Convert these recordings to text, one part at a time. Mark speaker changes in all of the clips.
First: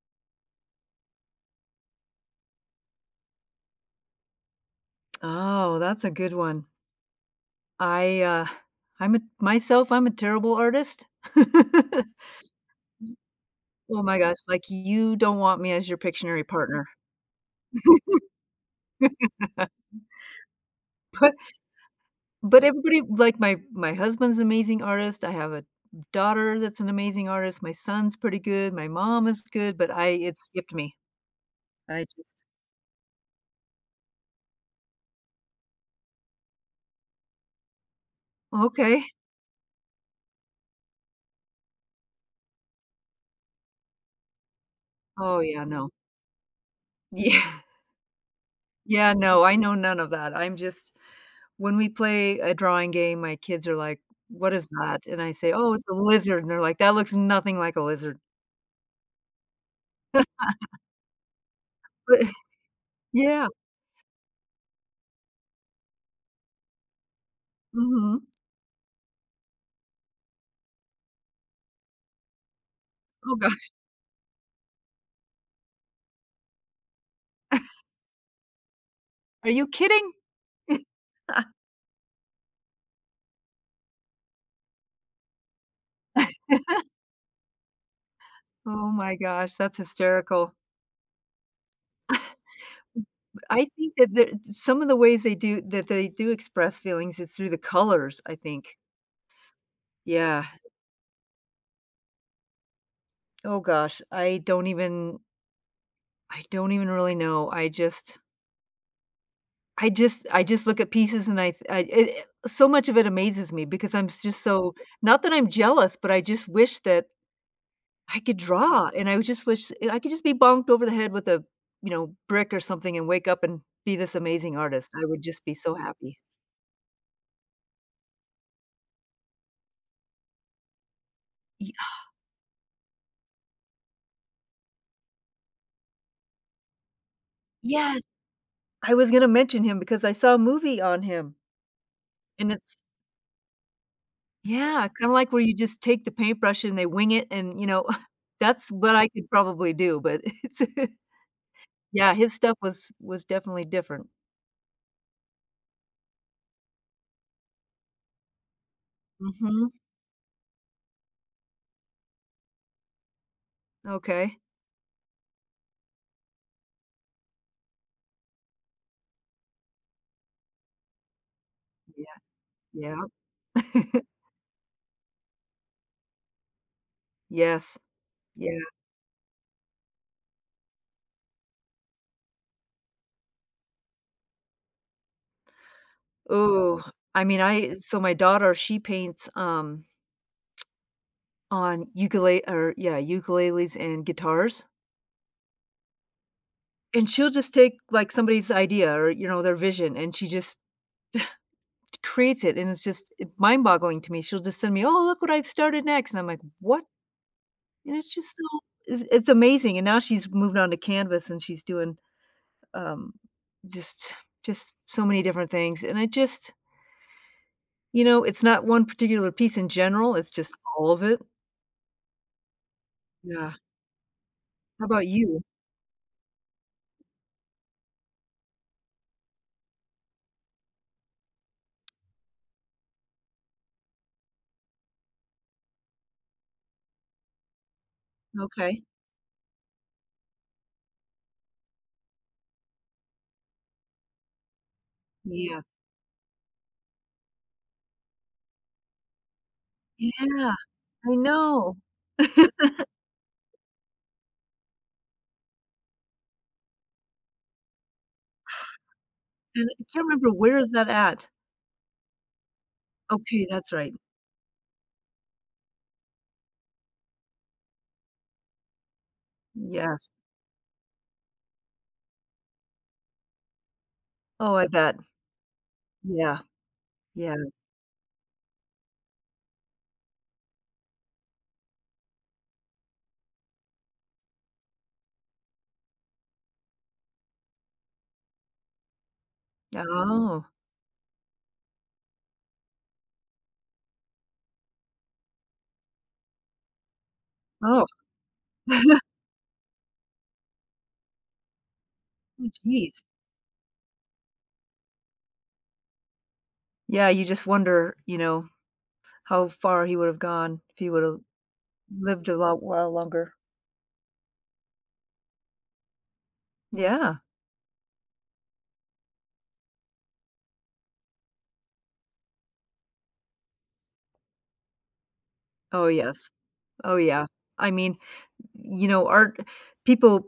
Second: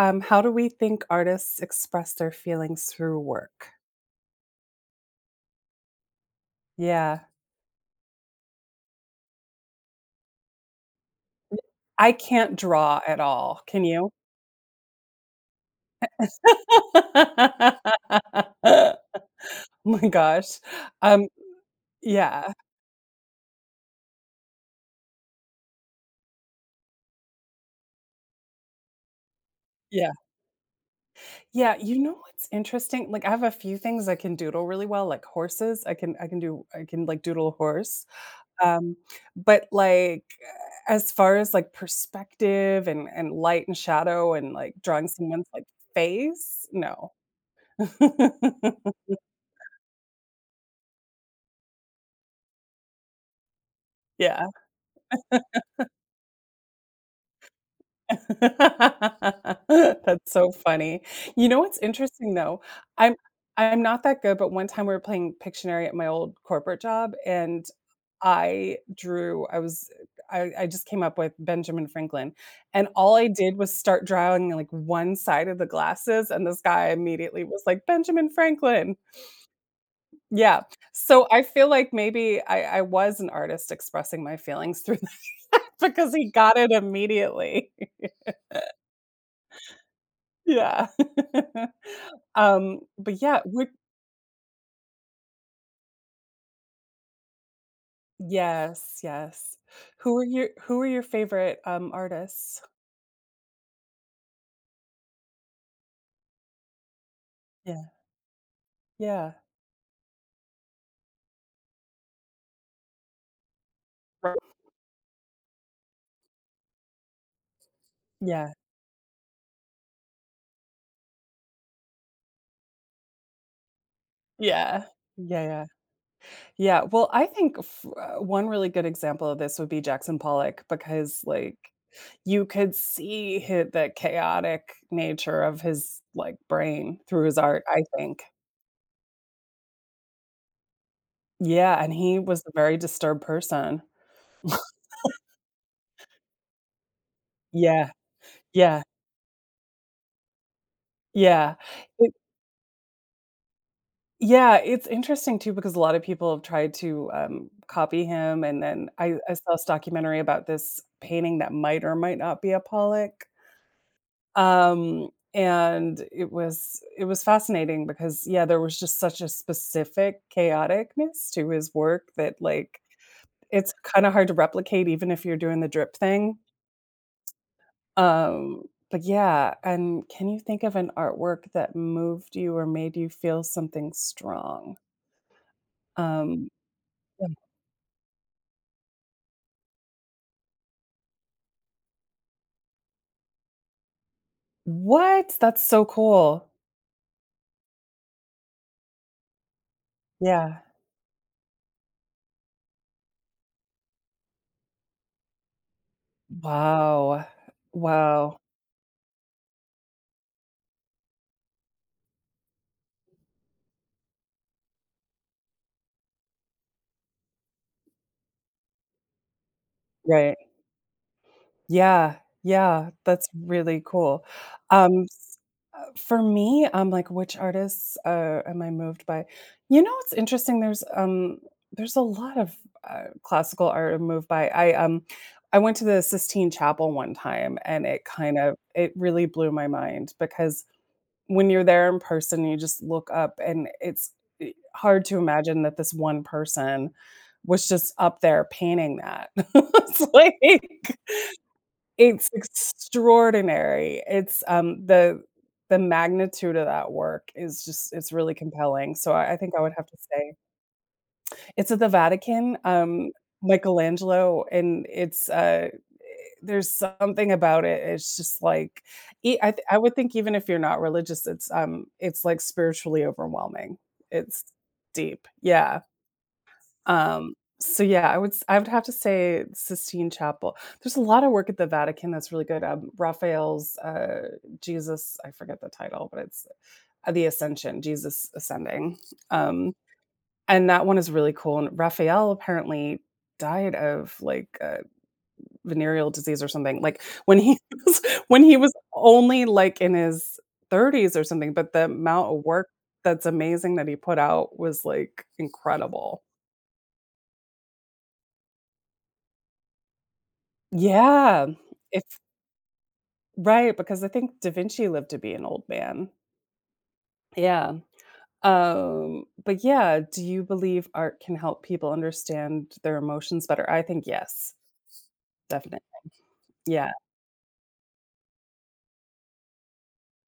Speaker 1: How do we think artists express their feelings through work?
Speaker 2: Oh, that's a good one.
Speaker 1: Yeah.
Speaker 2: I, uh, I'm a myself, I'm a terrible artist.
Speaker 1: I can't draw at all. Can
Speaker 2: Oh
Speaker 1: you?
Speaker 2: my gosh, like, you don't want me as your Pictionary partner.
Speaker 1: Oh my gosh. Um,
Speaker 2: But
Speaker 1: yeah,
Speaker 2: but everybody like, my husband's an amazing artist, I have a daughter that's an amazing artist, my son's pretty good, my mom is good, but I
Speaker 1: yeah.
Speaker 2: it skipped me.
Speaker 1: Yeah, you
Speaker 2: I
Speaker 1: know
Speaker 2: just
Speaker 1: what's interesting? Like, I have a few things I can doodle really well, like horses. I can like doodle a horse. Um,
Speaker 2: Okay.
Speaker 1: but as far as like perspective and light and shadow and like drawing
Speaker 2: Oh,
Speaker 1: someone's
Speaker 2: yeah,
Speaker 1: like,
Speaker 2: no.
Speaker 1: face, no.
Speaker 2: Yeah. Yeah, no, I know none of that. I'm just when we play a drawing game, my kids are like,
Speaker 1: Yeah.
Speaker 2: "What is that?" And I say, "Oh, it's a lizard," and they're like, "That looks nothing like a lizard."
Speaker 1: That's so funny. You know what's
Speaker 2: But
Speaker 1: interesting though? I'm
Speaker 2: yeah,
Speaker 1: I'm not that good, but one time we were playing Pictionary at my old corporate job and
Speaker 2: mhm.
Speaker 1: I drew I was I just came up with Benjamin Franklin and all I
Speaker 2: Oh
Speaker 1: did
Speaker 2: gosh,
Speaker 1: was start drawing like one side of the glasses, and this guy immediately was like Benjamin Franklin.
Speaker 2: are you kidding?
Speaker 1: Yeah. So I feel like maybe I was an artist expressing my feelings through that because he got it immediately.
Speaker 2: Oh my gosh, that's hysterical.
Speaker 1: Yeah. But yeah, would
Speaker 2: I think that there some of the ways they do that they do express feelings is through the colors, I think.
Speaker 1: yes, yes. Who are
Speaker 2: Yeah.
Speaker 1: your who are your favorite, artists?
Speaker 2: Oh gosh, I don't even really know. I
Speaker 1: Yeah,
Speaker 2: just
Speaker 1: yeah.
Speaker 2: I just I just look at pieces and I th I it it so much of it amazes me because I'm s
Speaker 1: Right.
Speaker 2: just so not that I'm jealous, but I just wish that I could
Speaker 1: Yeah,
Speaker 2: draw, and I would just wish I could just be bonked over the head with a, you know, brick or something and wake up and be this amazing
Speaker 1: yeah.
Speaker 2: artist. I would
Speaker 1: Yeah,
Speaker 2: just be
Speaker 1: yeah.
Speaker 2: so happy.
Speaker 1: Yeah, well, I think f one really good example of this would be Jackson Pollock because, like,
Speaker 2: Ye
Speaker 1: you could see hi the chaotic nature of his, like, brain through his art, I
Speaker 2: Yes,
Speaker 1: think.
Speaker 2: I was gonna mention him because I saw a movie on him,
Speaker 1: Yeah, and he was a
Speaker 2: and
Speaker 1: very
Speaker 2: it's
Speaker 1: disturbed person.
Speaker 2: yeah, kinda like where you just take the paintbrush and they wing it and, you know,
Speaker 1: Yeah,
Speaker 2: that's
Speaker 1: yeah,
Speaker 2: what I could probably do, but it's
Speaker 1: yeah.
Speaker 2: yeah, his stuff was definitely different.
Speaker 1: Yeah, it's interesting too because a lot of people have tried to, copy him, and then I saw this
Speaker 2: Mhm.
Speaker 1: documentary about this painting that might or might not be a Pollock,
Speaker 2: Okay.
Speaker 1: and it was fascinating because, yeah, there was just such a specific chaoticness to his work
Speaker 2: Yeah,
Speaker 1: that, like, it's
Speaker 2: yeah.
Speaker 1: kinda hard to replicate even if you're doing the drip thing,
Speaker 2: Yes. Yeah.
Speaker 1: um, but yeah, and can you think of an artwork that moved you or made you feel something strong? Um
Speaker 2: Oh, I mean, I so my daughter, she paints, on ukule or yeah, ukuleles and guitars,
Speaker 1: What? That's so cool.
Speaker 2: and she'll just take, like, somebody's idea or, you know, their vision, and she just
Speaker 1: Yeah.
Speaker 2: creates it, and it's just mind-boggling to me. She'll just send me, "Oh, look what I've started next," and I'm like, "What?"
Speaker 1: Wow.
Speaker 2: And it's just
Speaker 1: Wow.
Speaker 2: so it's amazing, and now she's moved on to canvas, and she's doing, um, just just so many different things, and it just you know, it's not one particular piece in general, it's
Speaker 1: Right.
Speaker 2: just all of it.
Speaker 1: Yeah, yeah, that's
Speaker 2: Yeah.
Speaker 1: really cool.
Speaker 2: How
Speaker 1: Um,
Speaker 2: about you?
Speaker 1: for me, I'm like, which artists, am I moved by? You know, it's interesting, there's a lot of, classical art I'm moved by. I went to the Sistine Chapel one time, and it kind of
Speaker 2: Okay.
Speaker 1: it really blew my mind because when you're there in person, you just look up, and it's hard to
Speaker 2: Yeah.
Speaker 1: imagine that this one person was just up there painting that. It's like
Speaker 2: Yeah, I know.
Speaker 1: it's extraordinary. It's the magnitude of that work is just it's really compelling. So I think I
Speaker 2: And
Speaker 1: would
Speaker 2: I
Speaker 1: have to
Speaker 2: can't remember
Speaker 1: say
Speaker 2: where is that at?
Speaker 1: it's at the Vatican,
Speaker 2: Okay, that's right.
Speaker 1: Michelangelo, and there's something about it, it's just like I would
Speaker 2: Yes.
Speaker 1: think even if you're not religious, it's, like, spiritually overwhelming. It's
Speaker 2: Oh, I bet.
Speaker 1: deep, yeah,
Speaker 2: Yeah.
Speaker 1: um,
Speaker 2: Yeah.
Speaker 1: so, yeah, I would have to say Sistine Chapel. There's a lot of work at the Vatican that's really good, Raphael's, Jesus I forget the title, but it's The Ascension, Jesus Ascending, um
Speaker 2: Oh.
Speaker 1: and that one is really cool, and Raphael apparently died of, like, venereal disease or something, like, when he
Speaker 2: Oh.
Speaker 1: was when he was only, like, in his 30s or something, but the amount of
Speaker 2: Oh,
Speaker 1: work
Speaker 2: geez.
Speaker 1: that's amazing that he put out was, like, incredible.
Speaker 2: Yeah, you just wonder, you know, how far he would've gone if he would've
Speaker 1: Yeah. If
Speaker 2: lived a lot while longer.
Speaker 1: Right, because I think Da Vinci lived to be an old man.
Speaker 2: Yeah.
Speaker 1: Yeah. But yeah, do you believe art can help people understand their emotions better? I think yes. Definitely.
Speaker 2: Oh, yes.
Speaker 1: Yeah,
Speaker 2: Oh, yeah. I mean, you know, art people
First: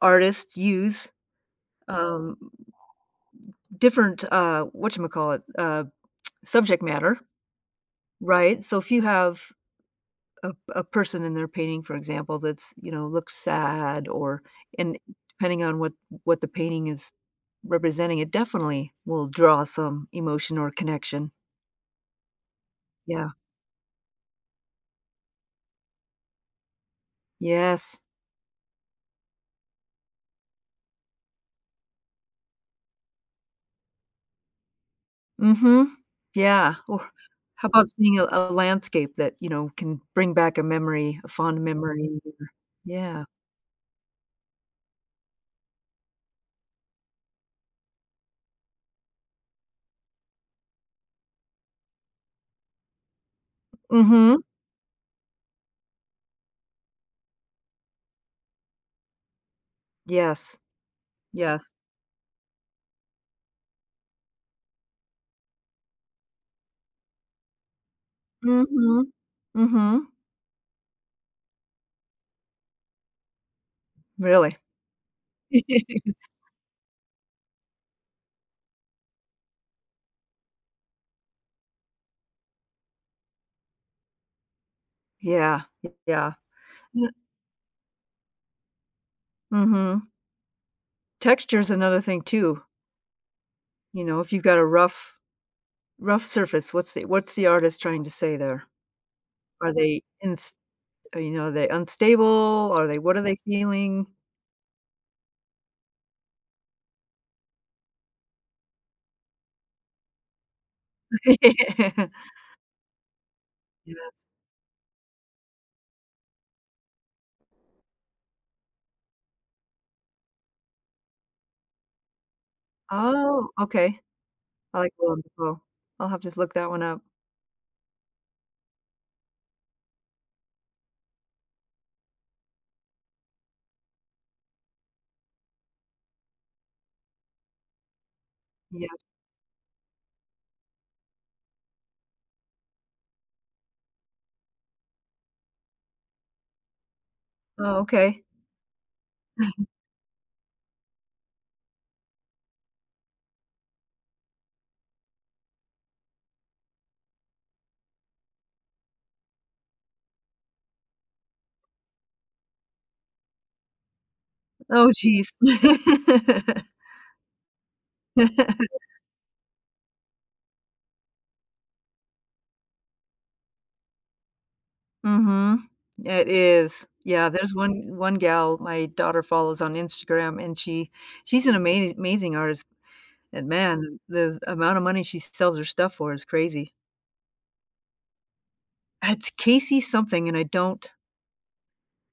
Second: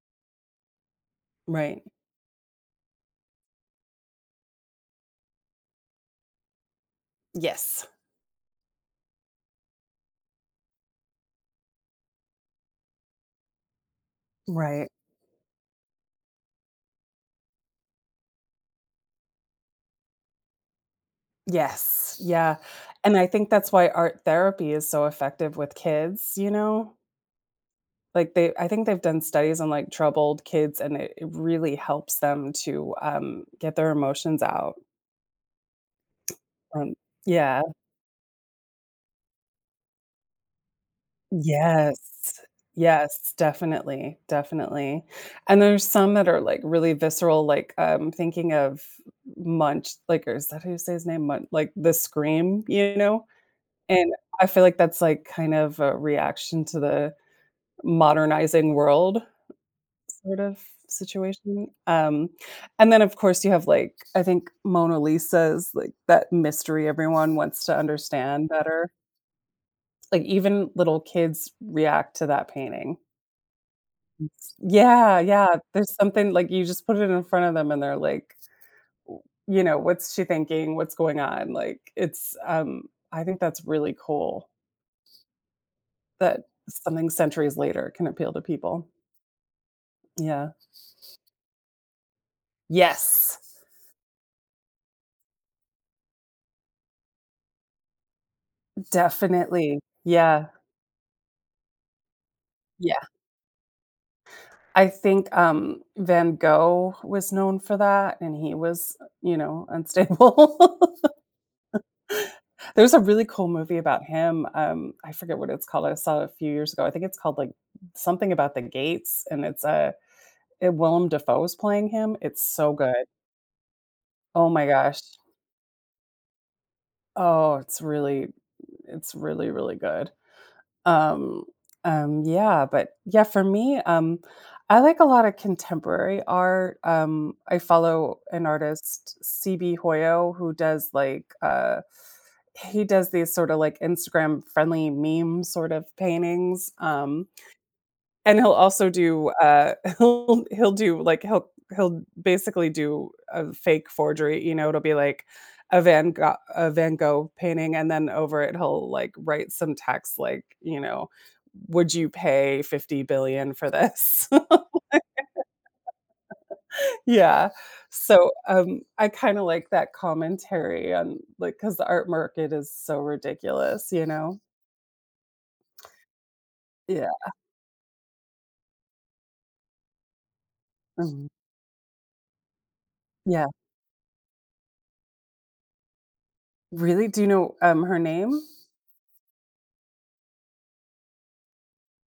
Speaker 2: artists use
Speaker 1: right.
Speaker 2: um, different, whatchamacallit, subject matter,
Speaker 1: Yes.
Speaker 2: right? So if you have a person in their painting, for example, that's, you know, looks sad or
Speaker 1: Right.
Speaker 2: and depending on what the painting is representing, it definitely will draw some emotion or connection.
Speaker 1: Yes. Yeah. And I
Speaker 2: Yeah.
Speaker 1: think that's why art therapy is so effective with kids, you know?
Speaker 2: Yes.
Speaker 1: Like they I think they've done studies on like troubled kids, and it really helps them to get their emotions out.
Speaker 2: Mhm. Yeah.
Speaker 1: Um
Speaker 2: Or
Speaker 1: yeah.
Speaker 2: how about seeing a landscape that, you know, can bring back a memory, a fond memory?
Speaker 1: Yes.
Speaker 2: Or- Yeah.
Speaker 1: Yes, definitely. Definitely. And there's some that are like really visceral, like thinking of Munch, like or is that who you say his name? Munch like the scream, you know? And
Speaker 2: Mhm.
Speaker 1: I feel like that's, like, kind of a reaction to the modernizing world sort of
Speaker 2: Yes.
Speaker 1: situation,
Speaker 2: Yes.
Speaker 1: and then, of course, you have, like, I think Mona Lisa's, like, that mystery everyone wants to understand better.
Speaker 2: Mhm. Mhm.
Speaker 1: Like, even little kids react to that painting.
Speaker 2: Really.
Speaker 1: Yeah, yeah, there's something like, you just put it in front of them, and they're like, w you know, "What's she thinking? What's going on?" Like, I think that's really cool.
Speaker 2: Yeah, yeah.
Speaker 1: That
Speaker 2: mm
Speaker 1: something centuries later can appeal to people.
Speaker 2: Mhm.
Speaker 1: Yeah.
Speaker 2: Texture's another thing too,
Speaker 1: Yes,
Speaker 2: you know, if you've got a rough surface, what's the artist trying to say there? Are
Speaker 1: definitely.
Speaker 2: they
Speaker 1: Yeah,
Speaker 2: ins you know, are they unstable? Are they
Speaker 1: yeah.
Speaker 2: what are they feeling?
Speaker 1: I think, Van Gogh was known for that, and he was, you know, unstable. There's a really cool movie about
Speaker 2: Yeah.
Speaker 1: him, I forget what it's called, I saw it a few years ago. I think it's called, like, something about the gates, and Willem Dafoe's playing him. It's so good.
Speaker 2: Oh, okay.
Speaker 1: Oh my
Speaker 2: I like
Speaker 1: gosh.
Speaker 2: Willem Dafoe. I'll have to look that one up.
Speaker 1: Oh, it's really, it's really, really good. Um, yeah, but yeah, for me, I like a lot of contemporary art. I follow an
Speaker 2: Yes.
Speaker 1: artist, CB Hoyo, who does like he does these sort of like Instagram friendly meme sort of paintings.
Speaker 2: Oh, okay.
Speaker 1: And he'll also do, he'll basically do a fake forgery, you know, it'll be like a Van Gogh painting, and then over it, he'll, like, write some text like, you know, "Would you pay 50,000,000,000 for this?"
Speaker 2: Oh, jeez.
Speaker 1: Yeah. So, I kinda like that commentary on, because the art market is so ridiculous, you know?
Speaker 2: Mhm. It is.
Speaker 1: Yeah.
Speaker 2: Yeah, there's one one gal my daughter follows on Instagram, and she
Speaker 1: Mhm.
Speaker 2: she's an amazing amazing artist,
Speaker 1: Yeah.
Speaker 2: and man, the amount of money she sells her stuff for is crazy.
Speaker 1: Really? Do you know, her name?
Speaker 2: It's Casey something, and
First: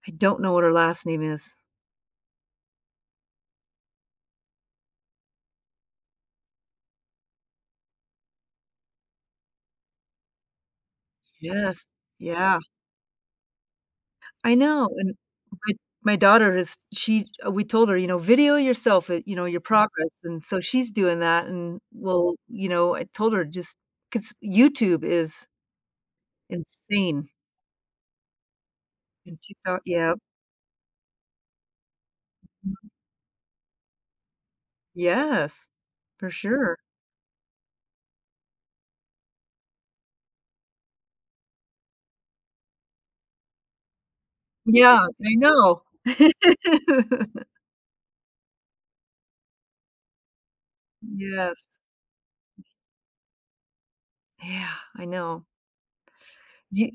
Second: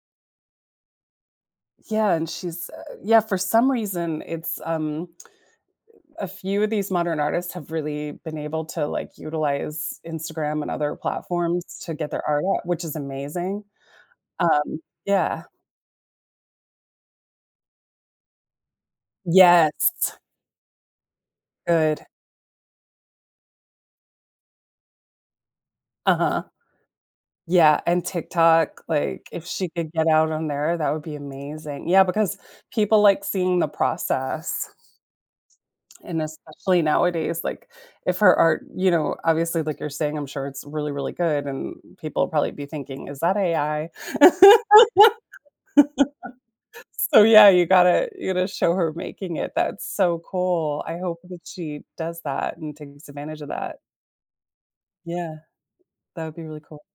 Speaker 2: I don't know what her last name is.
Speaker 1: Yeah, and she's yeah, for some reason it's a few of these modern artists have really been able to like utilize Instagram and other platforms
Speaker 2: Yes.
Speaker 1: to get their art
Speaker 2: Yeah.
Speaker 1: out, which is amazing.
Speaker 2: I know, and
Speaker 1: Yeah.
Speaker 2: my my daughter is she we told her, you know, "Video yourself, you know, your progress,"
Speaker 1: Yes.
Speaker 2: and so she's doing that, and,
Speaker 1: Good.
Speaker 2: well, you know, I told her just because YouTube is
Speaker 1: Uh-huh.
Speaker 2: insane.
Speaker 1: Yeah, and TikTok, like
Speaker 2: And
Speaker 1: if she
Speaker 2: TikTok
Speaker 1: could get
Speaker 2: yep.
Speaker 1: out on there, that would be amazing. Yeah, because people like seeing the process.
Speaker 2: Yes,
Speaker 1: And
Speaker 2: for sure.
Speaker 1: especially nowadays, like, if her art you know, obviously, like you're saying, I'm sure it's really, really good, and people will probably be thinking, "Is that AI?"
Speaker 2: Yeah, I know.
Speaker 1: So, yeah, you gotta show her making it, that's so cool, I hope that
Speaker 2: Yes.
Speaker 1: she does that and takes advantage of that.
Speaker 2: Yeah, I
Speaker 1: Yeah,
Speaker 2: know.
Speaker 1: that would be really
Speaker 2: Do
Speaker 1: cool.
Speaker 2: you,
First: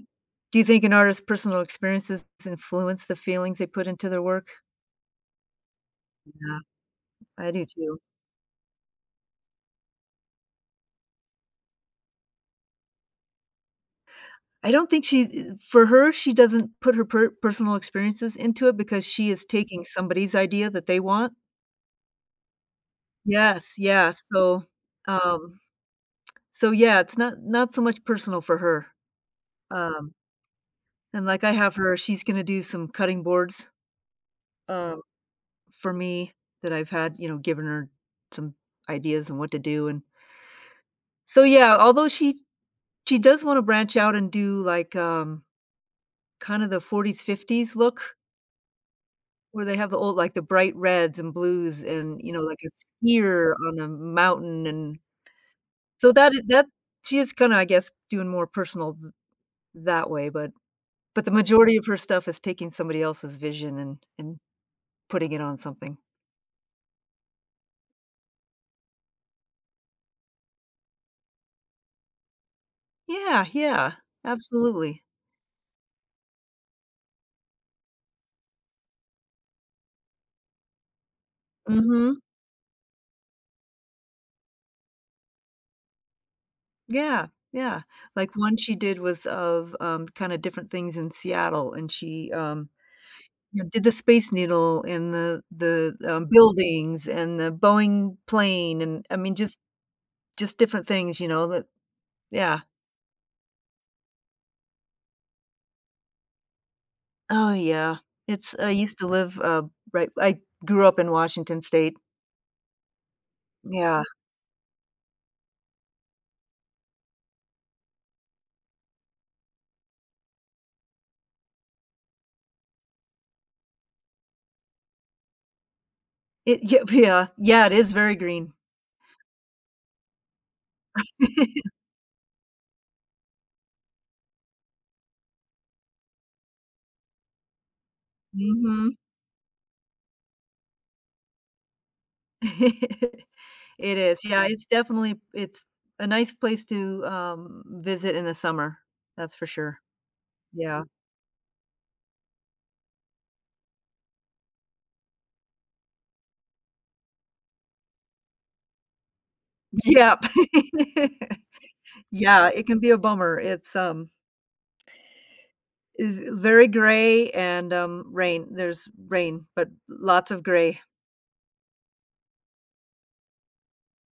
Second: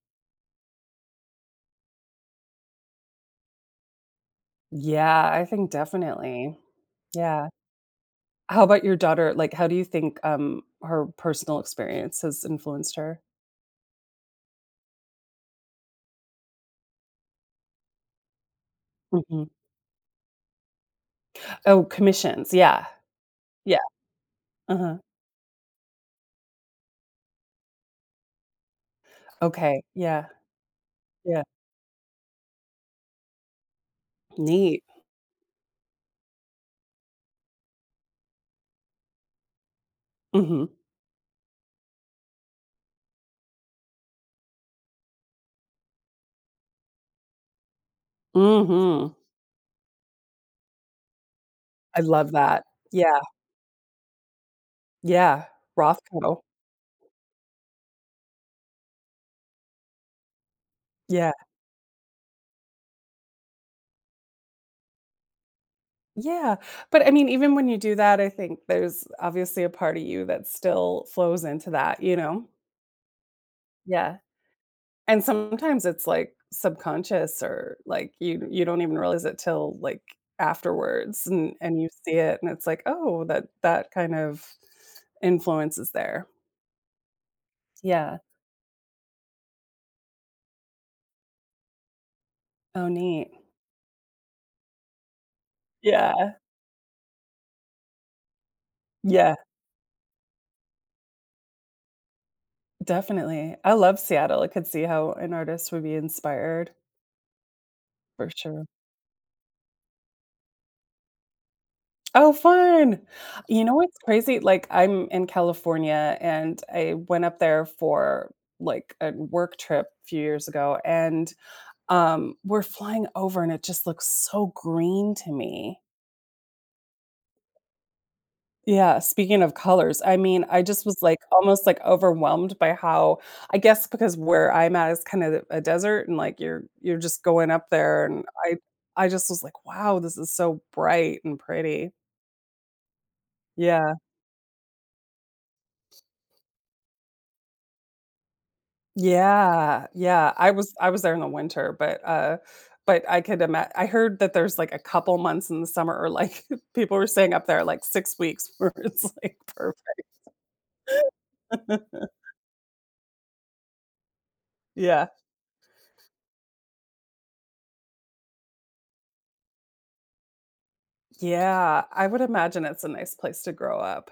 Speaker 2: do you think an artist's personal experiences influence the feelings they put into their work?
Speaker 1: Yeah, I think definitely.
Speaker 2: Yeah,
Speaker 1: Yeah.
Speaker 2: I do too.
Speaker 1: How about your daughter? Like, how do you think, her personal experience has influenced her?
Speaker 2: I don't think she for her, she doesn't put her per personal experiences into it because she
Speaker 1: Mhm.
Speaker 2: is taking somebody's idea that they want.
Speaker 1: Oh, commissions, yeah.
Speaker 2: Yes,
Speaker 1: Yeah,
Speaker 2: yeah, so,
Speaker 1: uh-huh.
Speaker 2: um so, yeah, it's not not so much personal for her.
Speaker 1: Okay,
Speaker 2: Um
Speaker 1: yeah.
Speaker 2: And,
Speaker 1: Yeah,
Speaker 2: like, I have her she's gonna do some cutting boards,
Speaker 1: neat.
Speaker 2: um, for me that I've had, you know, given her some ideas on what to do, and
Speaker 1: Mhm,
Speaker 2: so, yeah, although she does wanna branch out and do, like, kinda the 40s, 50s look
Speaker 1: mhm.
Speaker 2: where they have the old like, the bright reds and blues
Speaker 1: I
Speaker 2: and,
Speaker 1: love
Speaker 2: you know, like
Speaker 1: that.
Speaker 2: a
Speaker 1: Yeah,
Speaker 2: skier on a mountain, and
Speaker 1: yeah,
Speaker 2: so that
Speaker 1: Rothko.
Speaker 2: I that she is kinda, I guess, doing more personal th that way, but the
Speaker 1: Yeah,
Speaker 2: majority of her stuff is taking somebody else's vision and putting it on something.
Speaker 1: yeah, but, I mean, even when you do that, I think there's obviously a part of you that still flows into that, you know?
Speaker 2: Yeah, yeah,
Speaker 1: Yeah,
Speaker 2: absolutely.
Speaker 1: and sometimes it's, like, subconscious or, like, you don't even realize it till, like, afterwards, and you see
Speaker 2: Mhm.
Speaker 1: it and it's like, "Oh, that that kind of influence is there."
Speaker 2: Yeah, yeah.
Speaker 1: Yeah.
Speaker 2: Like, one she did was of, kinda different things in Seattle, and she,
Speaker 1: Oh, neat.
Speaker 2: you know, did the Space Needle and the,
Speaker 1: Yeah,
Speaker 2: buildings and the Boeing plane and, I
Speaker 1: yeah.
Speaker 2: mean, just different things, you know, that yeah.
Speaker 1: Definitely. I love Seattle. I could see how an artist would be inspired
Speaker 2: Oh, yeah.
Speaker 1: for
Speaker 2: It's
Speaker 1: sure.
Speaker 2: I used to live, right I grew up in Washington State.
Speaker 1: Oh, fun. You know what's
Speaker 2: Yeah.
Speaker 1: crazy? Like, I'm in California and I went up there for like a work trip a few years ago, and we're flying over and it just looks so green to me.
Speaker 2: It yep, yeah. Yeah, it is very green.
Speaker 1: Yeah, speaking of colors, I mean, I just was, like, almost, like, overwhelmed by how I guess because where I'm at is kind of a desert and, like, you're just going up there and
Speaker 2: Mhm.
Speaker 1: I just was like, "Wow, this is so bright and pretty." Yeah.
Speaker 2: It is, yeah, it's definitely it's a nice place to, visit in the summer, that's for sure.
Speaker 1: Yeah, yeah, I was
Speaker 2: Yeah.
Speaker 1: I was there in the winter, but I could imagine. I heard that there's, like, a couple months in the summer or, like, people were staying up there, like, 6 weeks where it's, like, perfect.
Speaker 2: Yep. Yeah, it can be a bummer, it's,
Speaker 1: Yeah.
Speaker 2: is very gray and, rain there's rain, but lots of gray.
Speaker 1: Yeah, I would imagine it's a nice place to grow up.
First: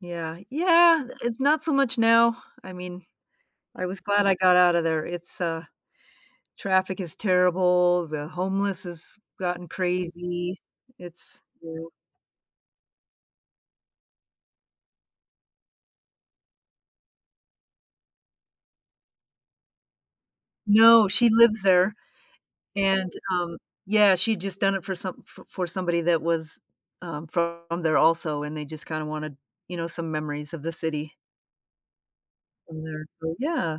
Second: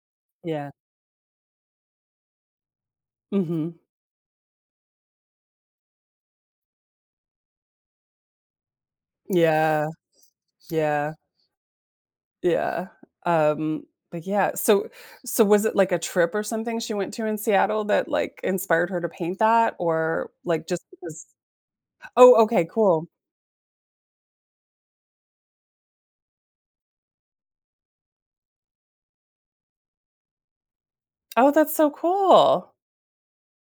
Speaker 2: Yeah,
Speaker 1: Yeah.
Speaker 2: yeah, it's not so much now, I mean,
Speaker 1: Mhm.
Speaker 2: I was glad I got out of there, it's, traffic is terrible, the homeless has gotten
Speaker 1: Yeah,
Speaker 2: crazy,
Speaker 1: yeah,
Speaker 2: it's,
Speaker 1: yeah, um, but yeah, so was it like a trip or something she went to in Seattle that, like, inspired her to paint that, or, like, just
Speaker 2: no,
Speaker 1: because
Speaker 2: she lives there.
Speaker 1: oh, okay, cool.
Speaker 2: And, yeah, she'd just done it for some for somebody that was, from there also, and they just kinda wanted, you know, some memories of the city
Speaker 1: Oh, that's so cool.
Speaker 2: from there. So, yeah,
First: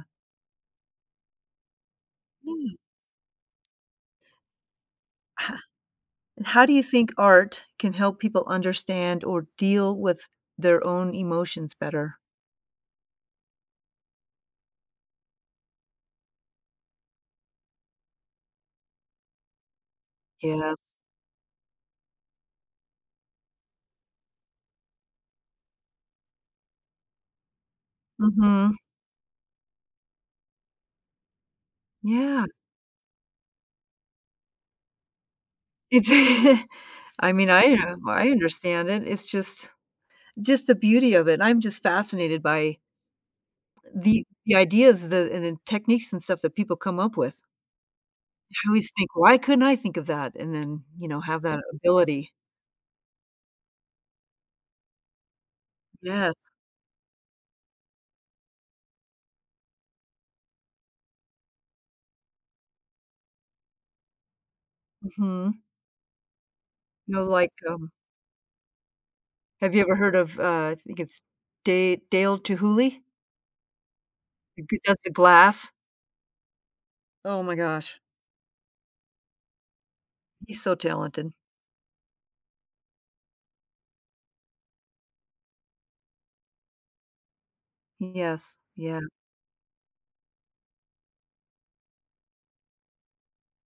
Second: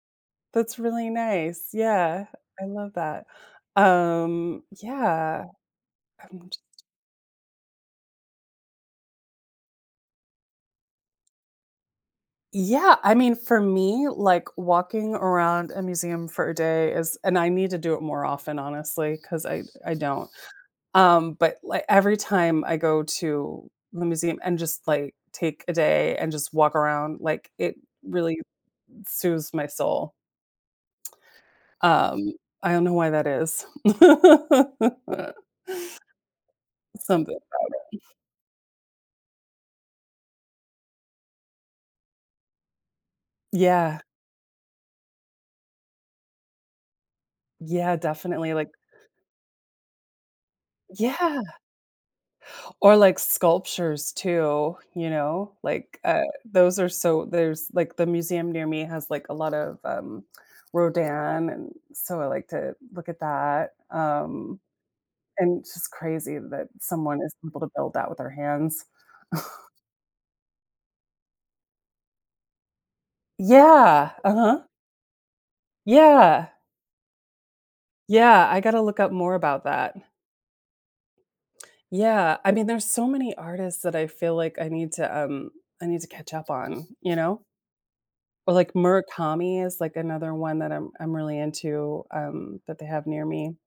Speaker 1: That's really nice. Yeah, I
Speaker 2: yeah.
Speaker 1: love that. Um, yeah,
Speaker 2: Ho
Speaker 1: I'm j
Speaker 2: how do you think art can help people understand or deal with their own emotions better?
Speaker 1: Yeah, I mean, for me, like, walking around a museum for a day is and I need to do it more often, honestly, because I don't.
Speaker 2: Yes.
Speaker 1: But, like, every time I go to the museum and just, like, take a day and just walk around, like, it really
Speaker 2: Mhm.
Speaker 1: soothes my soul. Um,
Speaker 2: Yeah.
Speaker 1: I don't know why that is.
Speaker 2: It's I
Speaker 1: Something
Speaker 2: mean, I understand it. It's just the beauty of it. I'm just fascinated by
Speaker 1: yeah.
Speaker 2: the ideas the and the techniques and stuff that people come up with.
Speaker 1: Yeah, definitely,
Speaker 2: I
Speaker 1: like
Speaker 2: always think, "Why couldn't I think of that?" And then, you know,
Speaker 1: yeah,
Speaker 2: have that ability.
Speaker 1: or, like, sculptures too, you know? Like,
Speaker 2: Yes,
Speaker 1: those are so there's, like the museum near me has, like, a lot of, Rodin, and so I like to look at that, and
Speaker 2: mhm.
Speaker 1: it's just crazy that
Speaker 2: You
Speaker 1: someone
Speaker 2: know,
Speaker 1: is
Speaker 2: like,
Speaker 1: able to build that with their hands.
Speaker 2: have you ever heard of, I think it's Da Dale Chihuly?
Speaker 1: Yeah, uh-huh.
Speaker 2: The g does the glass.
Speaker 1: Yeah,
Speaker 2: Oh my gosh,
Speaker 1: yeah, I gotta look up more about that.
Speaker 2: he's so talented.
Speaker 1: Yeah, I mean, there's so many artists that I feel like I need to catch up on, you know? Or
Speaker 2: Yes,
Speaker 1: like
Speaker 2: yeah,
Speaker 1: Murakami is like another one that I'm really into, that they have near me.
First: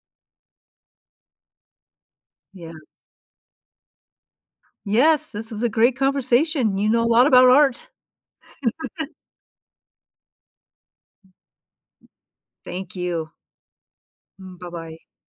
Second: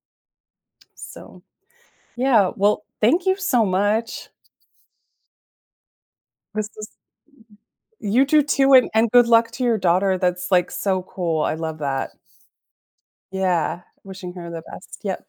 Speaker 1: So, yeah,
Speaker 2: yeah.
Speaker 1: well, thank you so much.
Speaker 2: Yes, this was a great
Speaker 1: This
Speaker 2: conversation.
Speaker 1: is
Speaker 2: You know a lot about art.
Speaker 1: you do too, and good luck to your daughter, that's, like, so cool, I love that.
Speaker 2: Thank you.
Speaker 1: Yeah, wishing her
Speaker 2: Mm,
Speaker 1: the
Speaker 2: bye-bye.
Speaker 1: best, yep.